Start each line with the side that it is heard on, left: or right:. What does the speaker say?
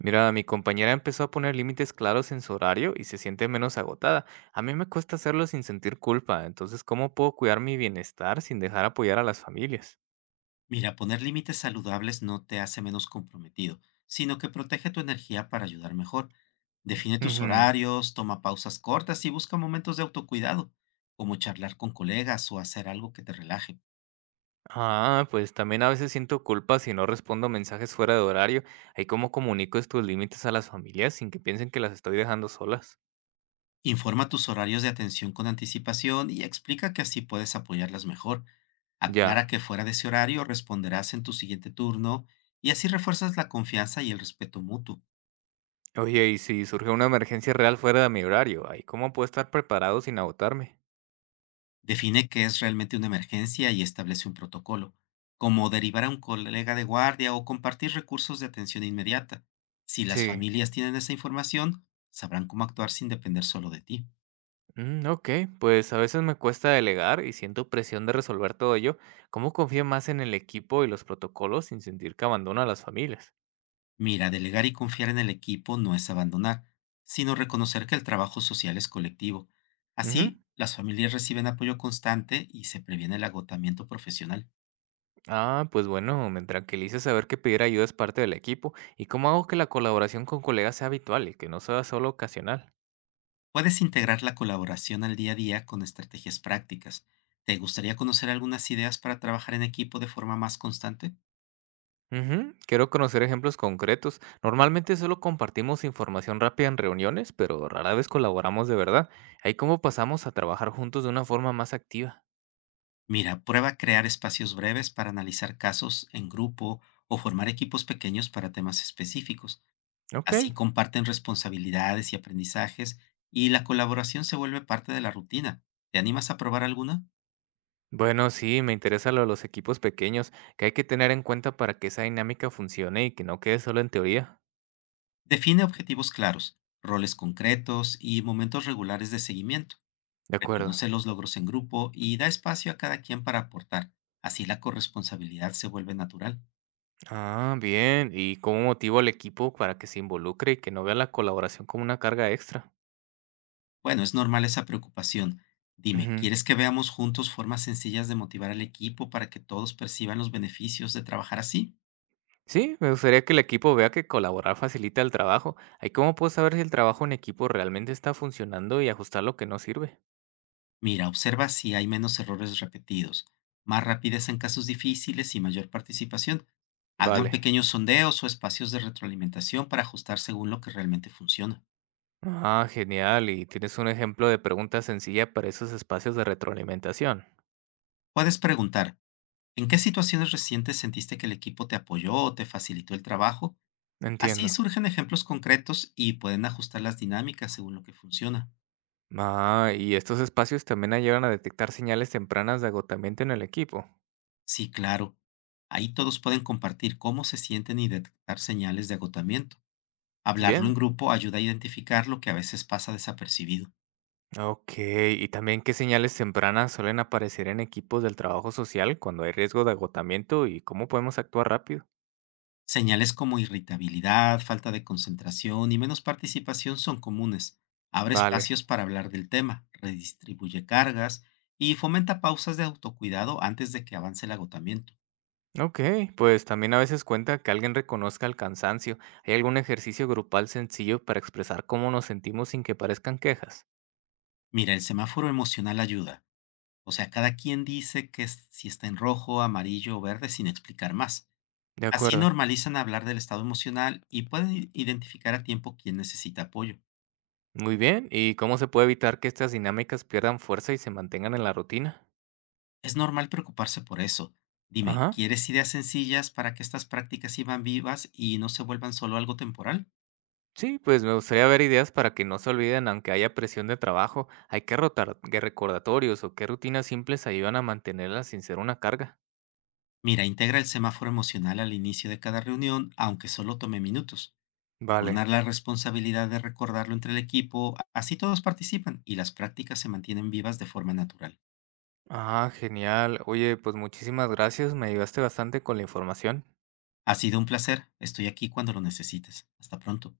right: Mira, mi compañera empezó a poner límites claros en su horario y se siente menos agotada. A mí me cuesta hacerlo sin sentir culpa, entonces, ¿cómo puedo cuidar mi bienestar sin dejar apoyar a las familias?
left: Mira, poner límites saludables no te hace menos comprometido, sino que protege tu energía para ayudar mejor. Define tus
right: Ujú.
left: horarios, toma pausas cortas y busca momentos de autocuidado, como charlar con colegas o hacer algo que te relaje.
right: Ah, pues también a veces siento culpa si no respondo mensajes fuera de horario. ¿Ahí cómo comunico estos límites a las familias sin que piensen que las estoy dejando solas?
left: Informa tus horarios de atención con anticipación y explica que así puedes apoyarlas mejor. Aclara
right: Ya.
left: que fuera de ese horario responderás en tu siguiente turno y así refuerzas la confianza y el respeto mutuo.
right: Oye, y si surge una emergencia real fuera de mi horario, ¿ahí cómo puedo estar preparado sin agotarme?
left: Define qué es realmente una emergencia y establece un protocolo, como derivar a un colega de guardia o compartir recursos de atención inmediata. Si las
right: Sí.
left: familias tienen esa información, sabrán cómo actuar sin depender solo de ti.
right: Mm, ok, pues a veces me cuesta delegar y siento presión de resolver todo yo. ¿Cómo confío más en el equipo y los protocolos sin sentir que abandono a las familias?
left: Mira, delegar y confiar en el equipo no es abandonar, sino reconocer que el trabajo social es colectivo.
right: Ujú.
left: Así, las familias reciben apoyo constante y se previene el agotamiento profesional.
right: Ah, pues bueno, me tranquiliza saber que pedir ayuda es parte del equipo. ¿Y cómo hago que la colaboración con colegas sea habitual y que no sea solo ocasional?
left: Puedes integrar la colaboración al día a día con estrategias prácticas. ¿Te gustaría conocer algunas ideas para trabajar en equipo de forma más constante?
right: Ujú, quiero conocer ejemplos concretos. Normalmente solo compartimos información rápida en reuniones, pero rara vez colaboramos de verdad. Ahí cómo pasamos a trabajar juntos de una forma más activa.
left: Mira, prueba a crear espacios breves para analizar casos en grupo o formar equipos pequeños para temas específicos.
right: Ok,
left: Así comparten responsabilidades y aprendizajes y la colaboración se vuelve parte de la rutina. ¿Te animas a probar alguna?
right: bueno, sí, me interesa lo de los equipos pequeños, que hay que tener en cuenta para que esa dinámica funcione y que no quede solo en teoría.
left: Define objetivos claros, roles concretos y momentos regulares de seguimiento.
right: De acuerdo.
left: Reconoce los logros en grupo y da espacio a cada quien para aportar. Así la corresponsabilidad se vuelve natural.
right: Ah, bien. ¿Y cómo motivo al equipo para que se involucre y que no vea la colaboración como una carga extra?
left: Bueno, es normal esa preocupación. Dime,
right: Ujú.
left: ¿quieres que veamos juntos formas sencillas de motivar al equipo para que todos perciban los beneficios de trabajar así?
right: Sí, me gustaría que el equipo vea que colaborar facilita el trabajo. ¿Ahí cómo puedo saber si el trabajo en equipo realmente está funcionando y ajustar lo que no sirve?
left: Mira, observa si hay menos errores repetidos, más rapidez en casos difíciles y mayor participación. Hagan
right: Vale.
left: pequeños sondeos o espacios de retroalimentación para ajustar según lo que realmente funciona.
right: Ah, genial. ¿Y tienes un ejemplo de pregunta sencilla para esos espacios de retroalimentación?
left: Puedes preguntar, ¿en qué situaciones recientes sentiste que el equipo te apoyó o te facilitó el trabajo? Así
right: Entiendo.
left: surgen ejemplos concretos y pueden ajustar las dinámicas según lo que funciona.
right: Ah, y estos espacios también ayudan a detectar señales tempranas de agotamiento en el equipo.
left: Sí, claro. Ahí todos pueden compartir cómo se sienten y detectar señales de agotamiento. Hablarlo en
right: Bien.
left: grupo ayuda a identificar lo que a veces pasa desapercibido.
right: Ok, ¿y también qué señales tempranas suelen aparecer en equipos del trabajo social cuando hay riesgo de agotamiento y cómo podemos actuar rápido?
left: Señales como irritabilidad, falta de concentración y menos participación son comunes. Abre
right: Vale.
left: espacios para hablar del tema, redistribuye cargas y fomenta pausas de autocuidado antes de que avance el agotamiento.
right: Ok, pues también a veces cuenta que alguien reconozca el cansancio. ¿Hay algún ejercicio grupal sencillo para expresar cómo nos sentimos sin que parezcan quejas?
left: Mira, el semáforo emocional ayuda. O sea, cada quien dice si está en rojo, amarillo o verde sin explicar más.
right: De
left: Así
right: acuerdo.
left: normalizan hablar del estado emocional y pueden identificar a tiempo quién necesita apoyo.
right: Muy bien, ¿y cómo se puede evitar que estas dinámicas pierdan fuerza y se mantengan en la rutina?
left: Es normal preocuparse por eso. Dime,
right: Ajá.
left: ¿quieres ideas sencillas para que estas prácticas sigan vivas y no se vuelvan solo algo temporal?
right: Sí, pues me gustaría ver ideas para que no se olviden aunque haya presión de trabajo. Hay que rotar qué recordatorios o qué rutinas simples ayudan a mantenerlas sin ser una carga.
left: Mira, integra el semáforo emocional al inicio de cada reunión, aunque solo tome minutos. Turnar
right: Vale.
left: la responsabilidad de recordarlo entre el equipo, así todos participan y las prácticas se mantienen vivas de forma natural.
right: Ah, genial. Oye, pues muchísimas gracias. Me ayudaste bastante con la información.
left: Ha sido un placer, estoy aquí cuando lo necesites. Hasta pronto.